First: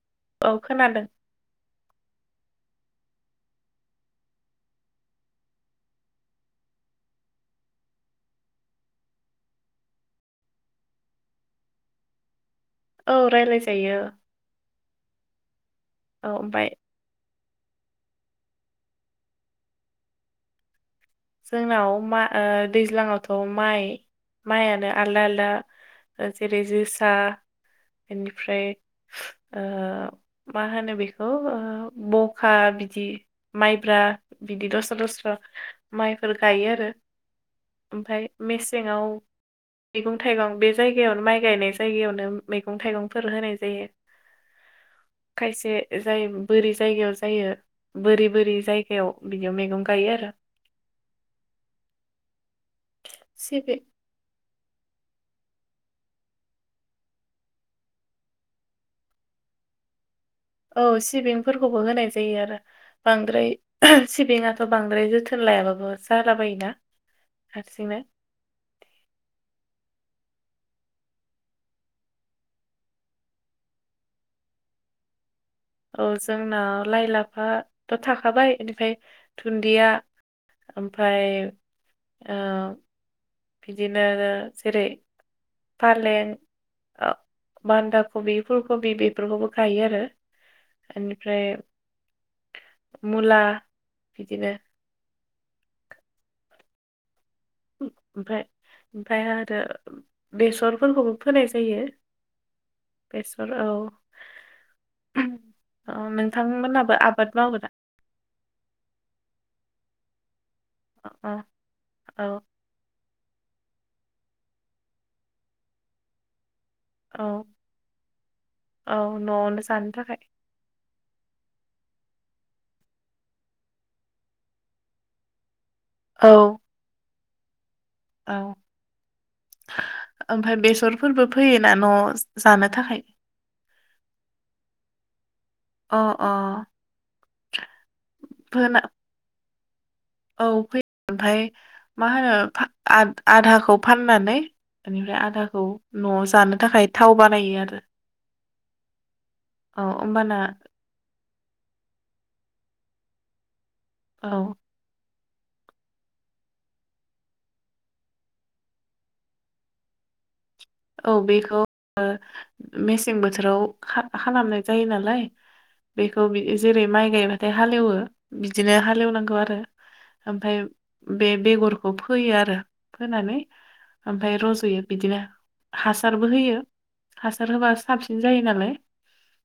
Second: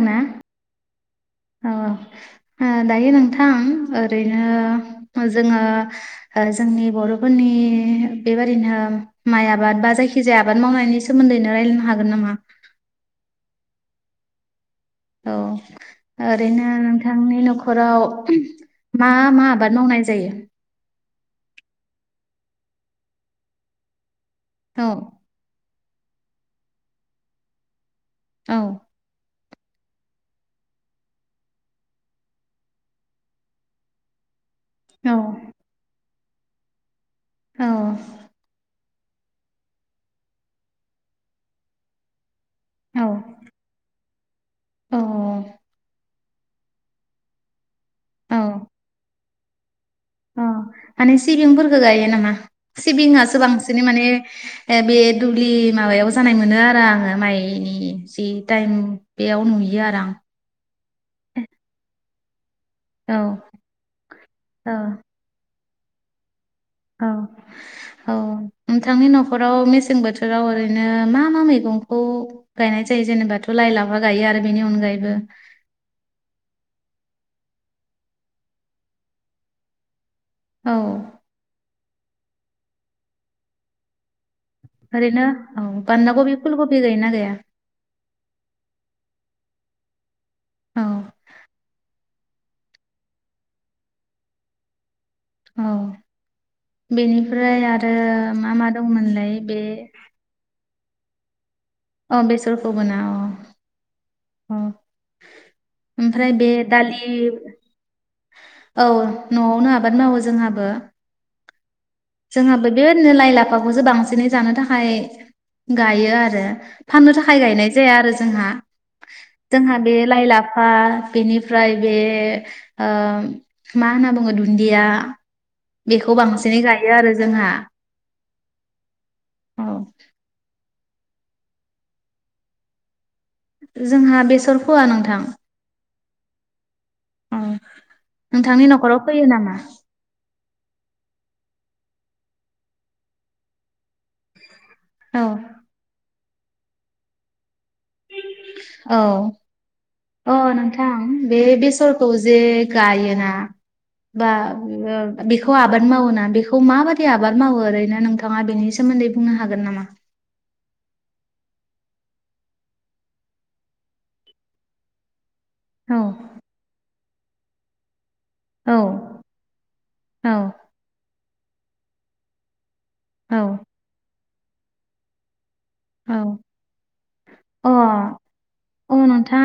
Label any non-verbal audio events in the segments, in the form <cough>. दोना औ खोनादों औ औ दायो नोंथां ओरैनो जोङो जोंनि बर'फोरनि बेबादिनो माइ आबाद बा जायखि जाया आबाद मावनायनि सोमोन्दैनो रायलायनो हागोन नामा। औ रायलाय जायो। औ ओरैनो नोंथांनि न'ख न'खराव मा मा आबाद मावनाय जायो? जोंनाव मा ओ दैज्लाङावथ' माइ औ माइआनो आलदा आलदा जेरै जोसा औ बेनिफ्राय ओ मा होनो बेखौ ओ बखा बिदि माइब्रा बिदि दस्रा औ दस्रा माइफोर गायो आरो औ ओमफ्राय मेस सेङाव मैगं थाइगं बे जायगायावनो माइ गायनाय जायगायावनो मैगं औ थाइगंफोर होनाय जायो। औ खायसे ओ जायो बोरि जायगायाव जायो बोरि औ बोरि जायगायाव बिदियाव मैगं गा गायो आरो अ माने सिबिंफोरखौ गायो नामा? सिबिंआसो सिबि बांसिनै माने ए बे दुब्लि माबायाव जानाय मोनो आरो आङो माइनि जि टाइम बेयाव नुयो आरो आं औ सिबिंफोरखौबो होनाय जा जायो आरो आं बांद्राय सिबिङाथ' औ बांद्राय जोथोन लायाबाब बो जाला बायो औ औ नोंथांनि नखराव मेसें बोथो बथोराव ओरैनो मा मा मैगंखौ गायनाय जायो जेनेबाथ लाइ लाफा गायो आरो बेनि अनगायैबो औ जोंना लाइ लाफाथ थाखाबाय बेनिफ्राय दुन्दिया औ ओमफ्राय ओ बिदिनो जेरै ओरैनो औ बान्दा फालें कबि फुल कबि ओ गायोना गाया बान्दा कबि फुलकबि बेफो बेफोरखौबो गायो आरो औ बेनिफ्राय मुला बिदिनो औ बेनि ओमफ्राय आरो ओमफ्राय मा मा दंमोनलाय बे फोरखौबो फोनाय जायो अ बेसरखौबोना अ बेसर औ अ, ओमफ्राय बे नोंथांमोनहाबो दालि आबाद मावो ना? औ नआवनो आबाद मावो जोंहाबो अ जोंहाबो बे बिदिनो लाइ लाफाखौसो बांसिनै जानो थाखाय गायो आरो फाननो थाखाय औ गायनाय जाया आरो जोंहा औ न'आवनो जोंहा जानो बे थाखाय लाइ लाफा बेनिफ्राय बे ओ मा होनना बुंङो दुन्दिया बेखौ औ बांसिनै गायो आरो जोंहा औ औ ओमफ्राय बेसर फोरबो फैयोना नआवजानो थाखाय जोंहा बेसर फोआ नोंथां अ अ औ नोंथांनि फोना नखराव फोयो नामा औ फोयो ओमफ्राय मा होनो आधाखौ फानानै बेनिफ्राय औ आधाखौ नआव जायो जानो थाखाय थाव बानायो आरो औ औ होमबाना औ नोंथां बे बेसरखौ जे गायोना औ बा बेखौ आबाद मावोना बेखौ माबादि आबाद मावो ओरैनो नोंथाङा बेनि सोमोन्दै बुंनो हागोन नामा औ बेखौ मेसें बोथोराव खालामनाय जायो नालाय औ बेखौ बिदि जेरै माइ गायबाथाय हालेवो औ बिदिनो हालेवनांगौ आरो औ ओमफाय बे बेगरखौ फोयो आरो फोनानै औ औ फाय रजयो बिदिनो हासारबो औ होयो हासार होबा अ साबसिन जायो नालाय अ नोंथां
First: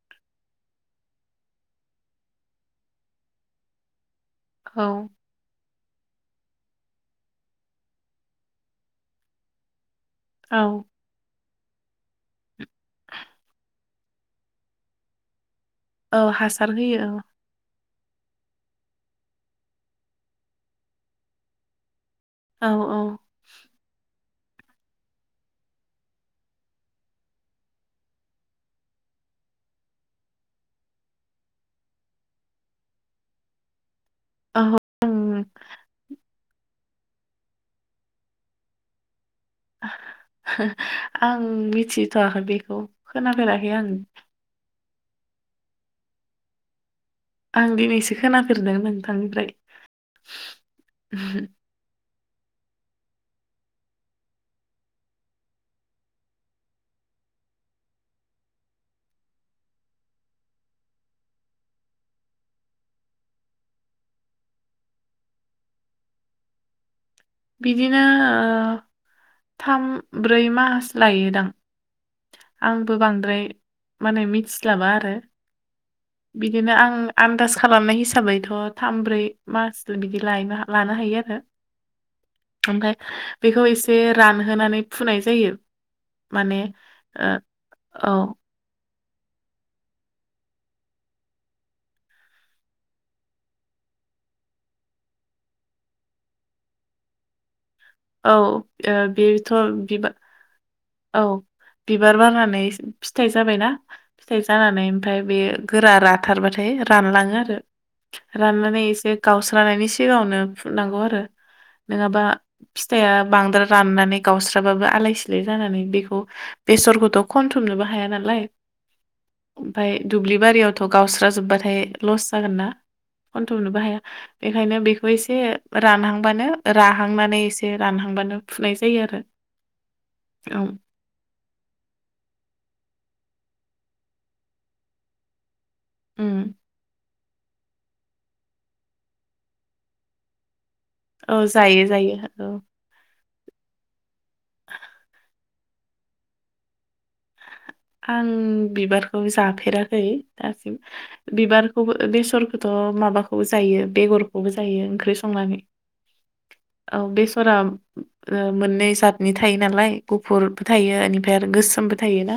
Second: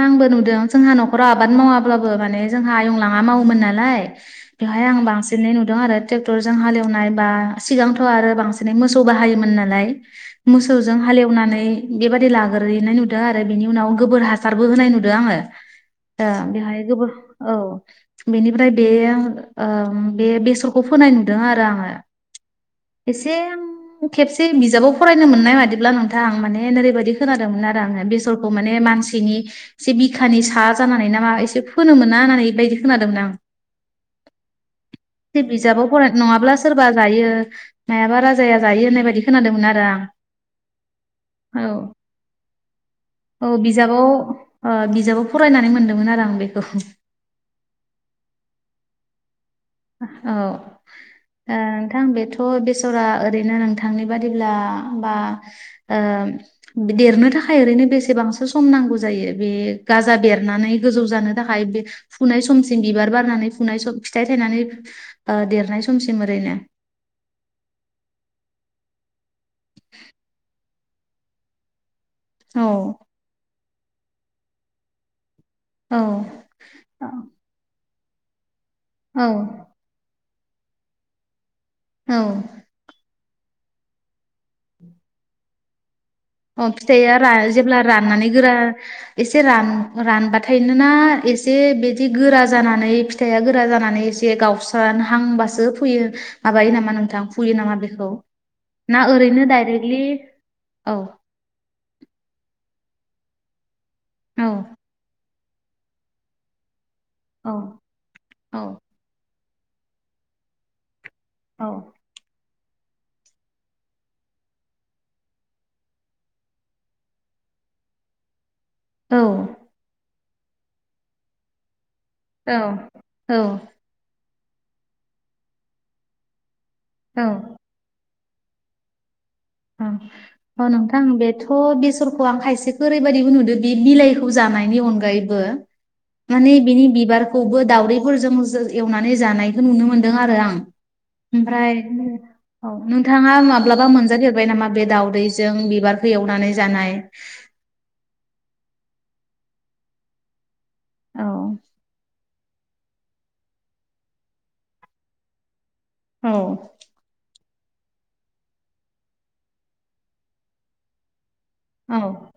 ब्लाबो माने जोंहा आयंलाहा मावोमोन नालाय औ बेवहाय आं बांसिनै नुदों आरो ट्रेक्टरजों हालेवनाय बा सिगांथ आरो बांसिनै मोसौ बाहायोमोन नालाय औ मोसौजों फुनानै बेबादि लाग्रैनाय नुदो आरो बेनि उनाव गोबोर हासारबो होनाय नुदो आङो। औ ओ हासार बेहाय होयो गोबो औ। बेनिफ्राय बेयो ओ बे बेसरखौ फोनाय नुदों आरो आङो। औ-औ। एसे आं खेबसे बिजाबाव फरायनो मोननाय मादि ब्ला नोंथां आं माने नोरैबायदि खोनादोंमोन आरो आङो बेसरखौ माने मानसिनि से बिखानि सा जानानै ना मा एसे फोनोमोना नानै बायादि खोनादोमोन आं। औ आं बे बिजाबाव फराय नङाब्ला सोरबा जायो मायाबा राजाया जायो होननाय बादि खोनादोमोन आरो आं। आं औ मिथिथवाखै बेखौ औ खोनाफेराखै आं। बिजाबाव ओ बिजाबाव फरायनानै मोनदोंमोन आरो आं बेखौ। आं दिनैसो खोनाफेरदों नोंथांनिफ्राय। औ नोंथां बेथ थ बेसरा ओरैनो नोंथांनि बादिब्ला बा ओम देरनो थाखाय ओरैनो बेसेबांसो सम नांगौ जायो बे गाजा बेरनानै गोजौ जानो थाखाय बे फुनाय समसिम बिबार बारनानै फुनाय सम फिथाइ थायनानै ओ देरनाय समसिम ओरैनो? बिदिनो ओ थाम ब्रै मास लायोदां। औ आंबो बांद्राय माने मिथिसलाबा आरो। औ बिदिनो आं आन्दाज खालामनाय हिसा साबैथ थामब्रै औ मासल बिदि लायनो लानो हायो आरो। औ ओमफाय बेखौ एसे रानहोनानै फुनाय जायो। माने अ फिथाइया ओ रा जेब्ला औ राननानै गोरा एसे रान-रानबाथायनोना एसे बिदि गोरा जानानै फिथाइया गोरा जानानै एसे गावस्रहांबासो फुयो माबायो नामा नोंथां फुयो नामा बे औ बेथ' बिबार औ औ बिबार बारनानै फिथाइ जाबायना फिथाइ औ जानानै ओमफाय बेयो गोरा राथारबाथाय रानलाङो औ आरो औ राननानै एसे गावस रानायनि सिगाङावनो फुननांगौ आरो। औ नोंङाबा फिथाइआ बांद्राय राननानै गावस्राबाबो आलाय सिलाय जानानै बेखौ बेसरखौथ खनथुमनोबो हाया नालाय औ । ओमफाय दुब्लि बारियावथ गावस्राजोब्बाथाय लस जागोन ना औ खनथ बनोबो हाया। बेखायनो बेखौ एसे रानहांबानो औ राहांनानै एसे रानहांबानो फुनाय जायो आरो । अ अ नोंथां बेथ बेसरखौ आं खायसे ओरैबायाददिबो नुदों बि बिलाइखौ जानायनि अनगायैबो उम माने बिनि बिबार खौबो दाउदैफोरजों एवनानै जानायखौ नुनो मोनदों आरो आं औ ओमफ्राय जायो जायो औ । नोंथाङा माब्लाबा मोनजा फेर बाय नामा बे दावदै? जों बिबारखौ एवनानै जानाय । आं बिबारखौ जाफेराखै औ बिबारखौ बेसे सोरखथ' माबाखौबो जायो बेगरखौबो जायो ओंख्रि संनानै । औ । फोरा मोननै जातनि थायो नालाय गुफुरबो थायो ओमफ्राय आरो गोसोमबो थायो ना?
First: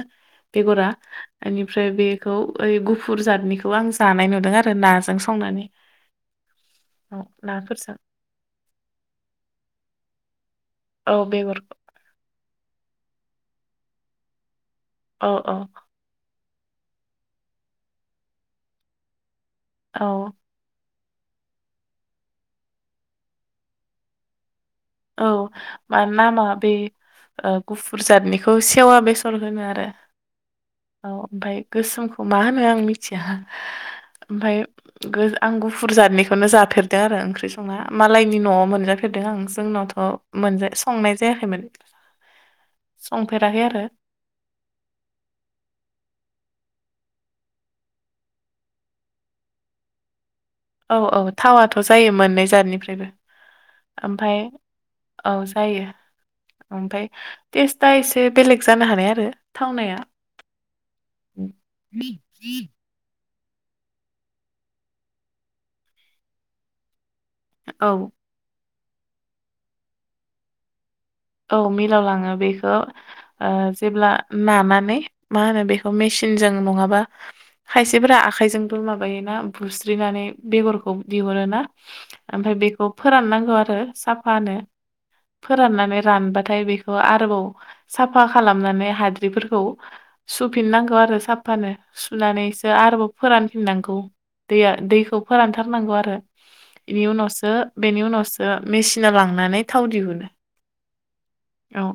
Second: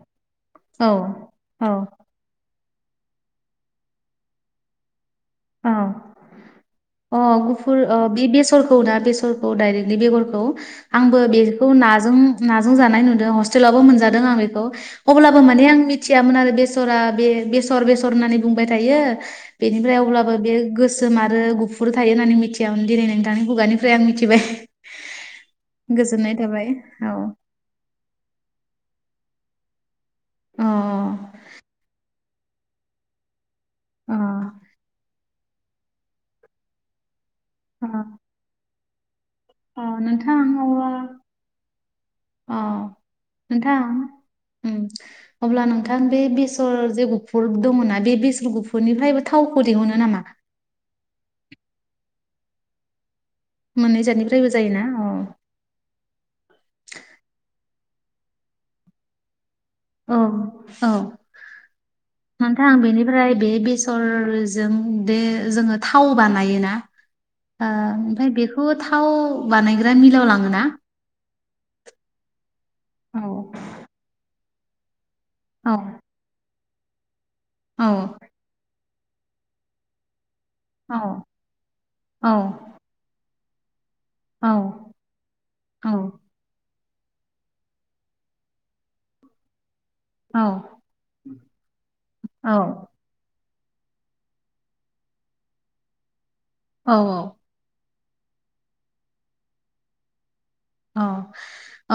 बेगरा औ बेनिफ्राय बेखौ ओइ गुफुर जादनिखौ आं जानाय नुदों आरो नाजों स औ अ' गुफुर नाफोरजों ओ बे बेसरखौ ना बेसरखौ दायरेक्टलि बेगर औ। आंबो औ बेगर बेखौ नाजों नाजों जानाय नुदों हस्टेलावबो मोनजादों आं बेखौ । औ अब्लाबो औ माने आं मिथियामोन आरो बेसरा बे बेसर बेसर होननानै बुंबाय थायो बेनिफ्राय अब्ला औ बे गोसोम आरो गुफुर थायो होननानै मिथियामोन दिनै नोंथांनि खुगानिफ्राय आं मिथिबाय । औ मानो नामा बे औ ओ गुफुर जादनिखौ सेवा बे सन होनो आरो अ औ ओमफ्राय गोसोम मा होनो आं मिथिया अ ओमफ्राय गो आं गुफुर जादनिखौनो जाफेरदों आरो ओंख्रि संना मालनि न'आव मोनजा फेरदों आं ओं जोंनावथ' नोंथां मोनजा अल्बा संनाय जायाखैमोन अ संफेराखै नोंथां आरो उम अब्ला नोंथां बे बेसे बेसर जे गुफुर दङना बेसर गुफुरनिफ्रायबो थावखौ दिहुनो नामा? औ औ थावाथ' जायो मोननै जादनिफ्रायबो मोननै ओमफ्राय जादनिफ्रायबो जायोना अ औ जायो ओमफ्राय दा एसे बेलेग जानो हानाय आरो। थावनाया औ औ नोंथां बेनिफ्राय बे बेसरजों बे जोङो थाव बानायोना ओ औ ओमफ्राय बेखौ बेखौ थाव बानायग्रा मिलाव लाङोना औ मिलाव लाङो बे थ' ओ औ जेब्ला मा माने मा होनो औ बेखौ मेसिनजों नङाबा औ खायसेफोरा आखाइजों माबायोना बुस्रिनानै बेगरखौ औ बिहरो ना औ ओमफ्राय बेखौ फोराननां आरो साफानो औ औ फोराननानै बाथाय बेखौ आरोबाव साफा खालामनानै हाद्रिफोरखौ सुफिन नांगौ आरो साफानो औ सुनानैसो आरोबाव फोरान फिननांगौ दैया दैखौ फोरानथारनांगौ आरो। औ इनि उनावसो बेनि उनावसो मेसिनाव लांनानै थाव दिहुनो। औ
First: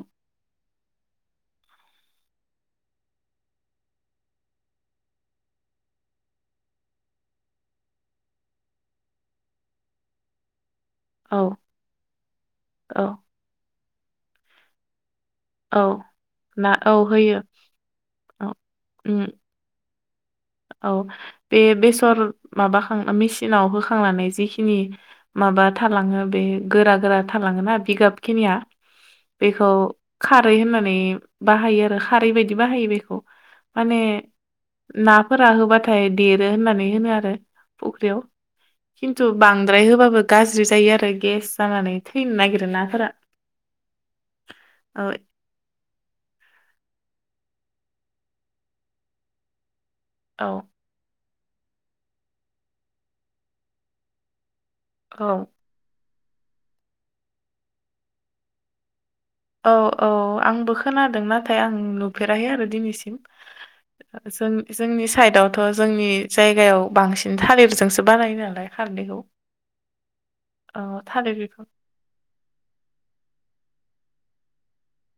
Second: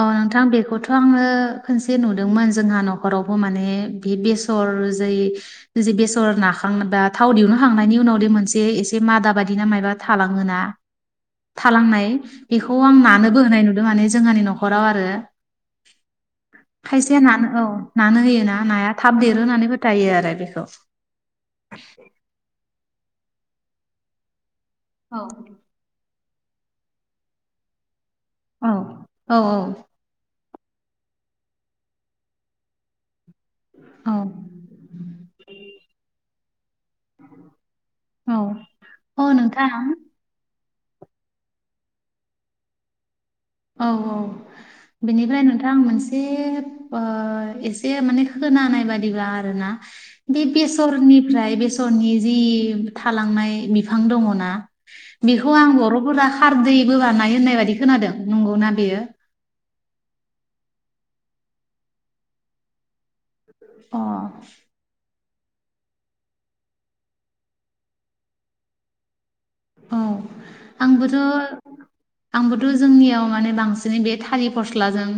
औ नोंथां बेखौथ' आङो खनसे नुदोंमोन जोंहा न'खरावबो माने बे बेसर जै जै बेसर नाखांबा थाव दिहुनखांनायनि उनाव बे मोनसे एसे मादा बायदिना मायबा थालाङोना? औ थालांनाय बेखौ आं औ नानोबो होनाय नु नुदों माने जोंहानि न'खराव आरो औ ना औ खायसेया होयो नानो औ नानो औ होयोना नाया थाब उम देरो होननानै फोथ दायो आरो बे औ बे बेसर माबा खांना मेसिनाव होखांनानै जिखि नि औ माबा थालाङो बे गोरा गोरा थालाङोना बिगाब खिनिया औ औ बेखौ खार खारै होननानै बाहायो आरो खारै बायदि बाहायो बेखौ माने औ ना ना होबाथाय दे देरो होननानै होनो आरो फख्रिआव औ अ खिनथु नोंथां बांद्राय होबाबो गाज्रि जाय जायो आरो गेस जानानै थैनो नागिरो नाफोरा औ औ औ बेनिफ्राय नोंथां मोनसे ओ एसे माने खोनानाय बादिब्ला आरोना बे औ बेसरनि ओमफ्राय बेसरनि जि थालांनाय बिफां दङ ना औ बेखौ आं बर'फोरा खारदैबो बानायो होननाय बायदि खोनादों नंगौना बेयो औ औ आंबो खोनादों नाथाय आं नुफेराखै आरो दिनैसिम अ जों जोंनि साइदआव थ' जोंनि जायगायाव बांसिन थालिरजोंसो बानायो नालाय खारदैखौ औ औ आंबोथ थालिर बिफां आंबोथ जोंनियाव माने बांसिनै बे थालिर फस्लाजों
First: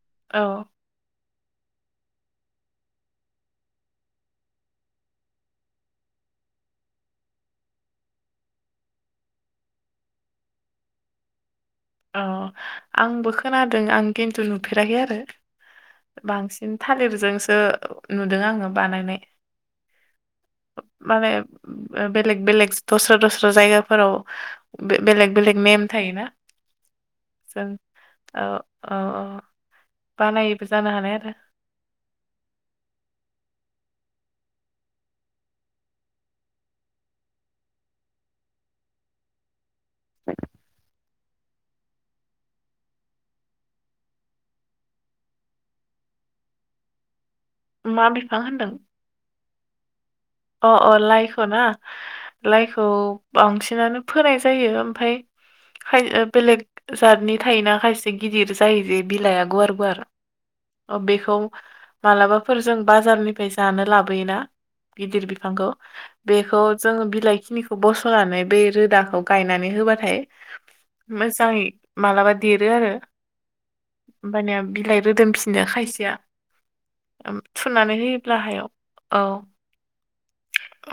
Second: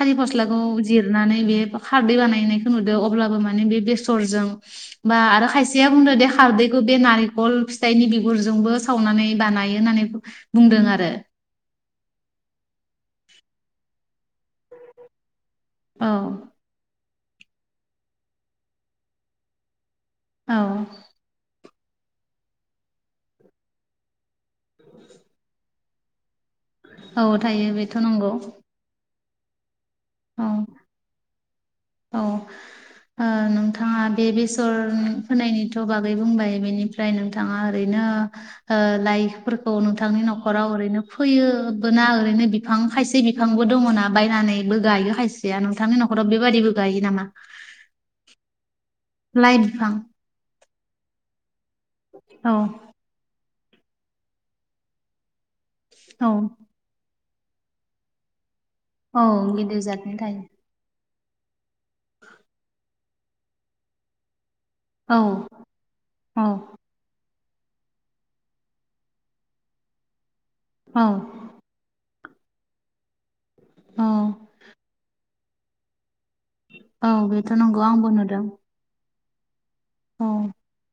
थालिर औ फस्लाखौ जिरनानै बे खारदै बानायनायखौ नुदों अब्लाबो माने बे बेसरजों बा आरो खायसेया बुंदों दे खारदैखौ बे नारेंखल फिथाइनि बिगुरजोंबो सावनानै बानायो होननानै बुंदों आरो अ आंबो खोनादों आं खिन्थु नु फेराखै आरो औ बांसिन थालिर जोंसो नुदों आङो बानायनाय औ माने बेलेग बेलेग दस्रा दस्रा जायगाफोराव बेलेग बेलेग नेम थायो ना? औ थायो बेथ नंगौ। औ औ औ बानायोबो जानो हानाय आरो। औ ओ नोंथाङा बे बेसर फोनायनिथ बागै बुंबाय बेनिफ्राय नोंथाङा ओरैनो ओ लाइफोरखौ नोंथांनि नखराव ओरैनो फोयोबोना ओरैनो बिफां खायसे बिफांबो दङना बायनानैबो गायो खायसेया नोंथांनि नखराव बेबादिबो गायो नामा? मा बिफां होनदों लाइ बिफां। अ अ लाइखौना औ लाइखौ बांसिन सिनानो फोनाय जायो ओमफ्राय खा ओ औ बेलेग जातनि थायोना खायसे गिदिर। जायो बेे औ बिलाइआ गुवार गिदिर गुवार जादनि थायो अ बे खौ मालाबाफोर जों बाजारनिफ्राय जानो लाबोयोना। औ गिदिर बिफांखौ औ बेखौ जोङो बिलाइ। खिनिखौ बसनानै बे रोदाखौ गायनानै होबाथाय औ मोजाङै मालाबा। देरो आरो। औ होमबानिया बिलाइ रोदोम फि नो खायसेया। औ ओम बेथ नंगौ थुनानै आंबो होयोब्ला नुदों। हायाव औ। औ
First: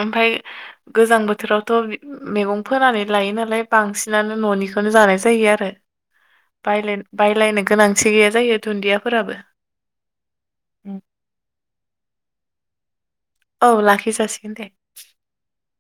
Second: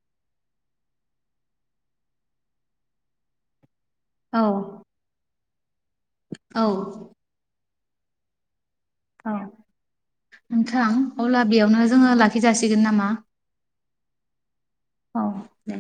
ओमफ्राय गोजां बोथोरावथ मैगं फोनानै लायो नालाय बांसिनानो औ ननिखौनो जानाय जायो आरो। औ <inaudible> बाय बायलायनो गोनां सिगया जायो। औ दुन्दियाफोराबो नोंथां अब्ला बेयावनो जोङो लाखिजासिगोन नामा। औ लाखिजासिगोन दे। औ दे।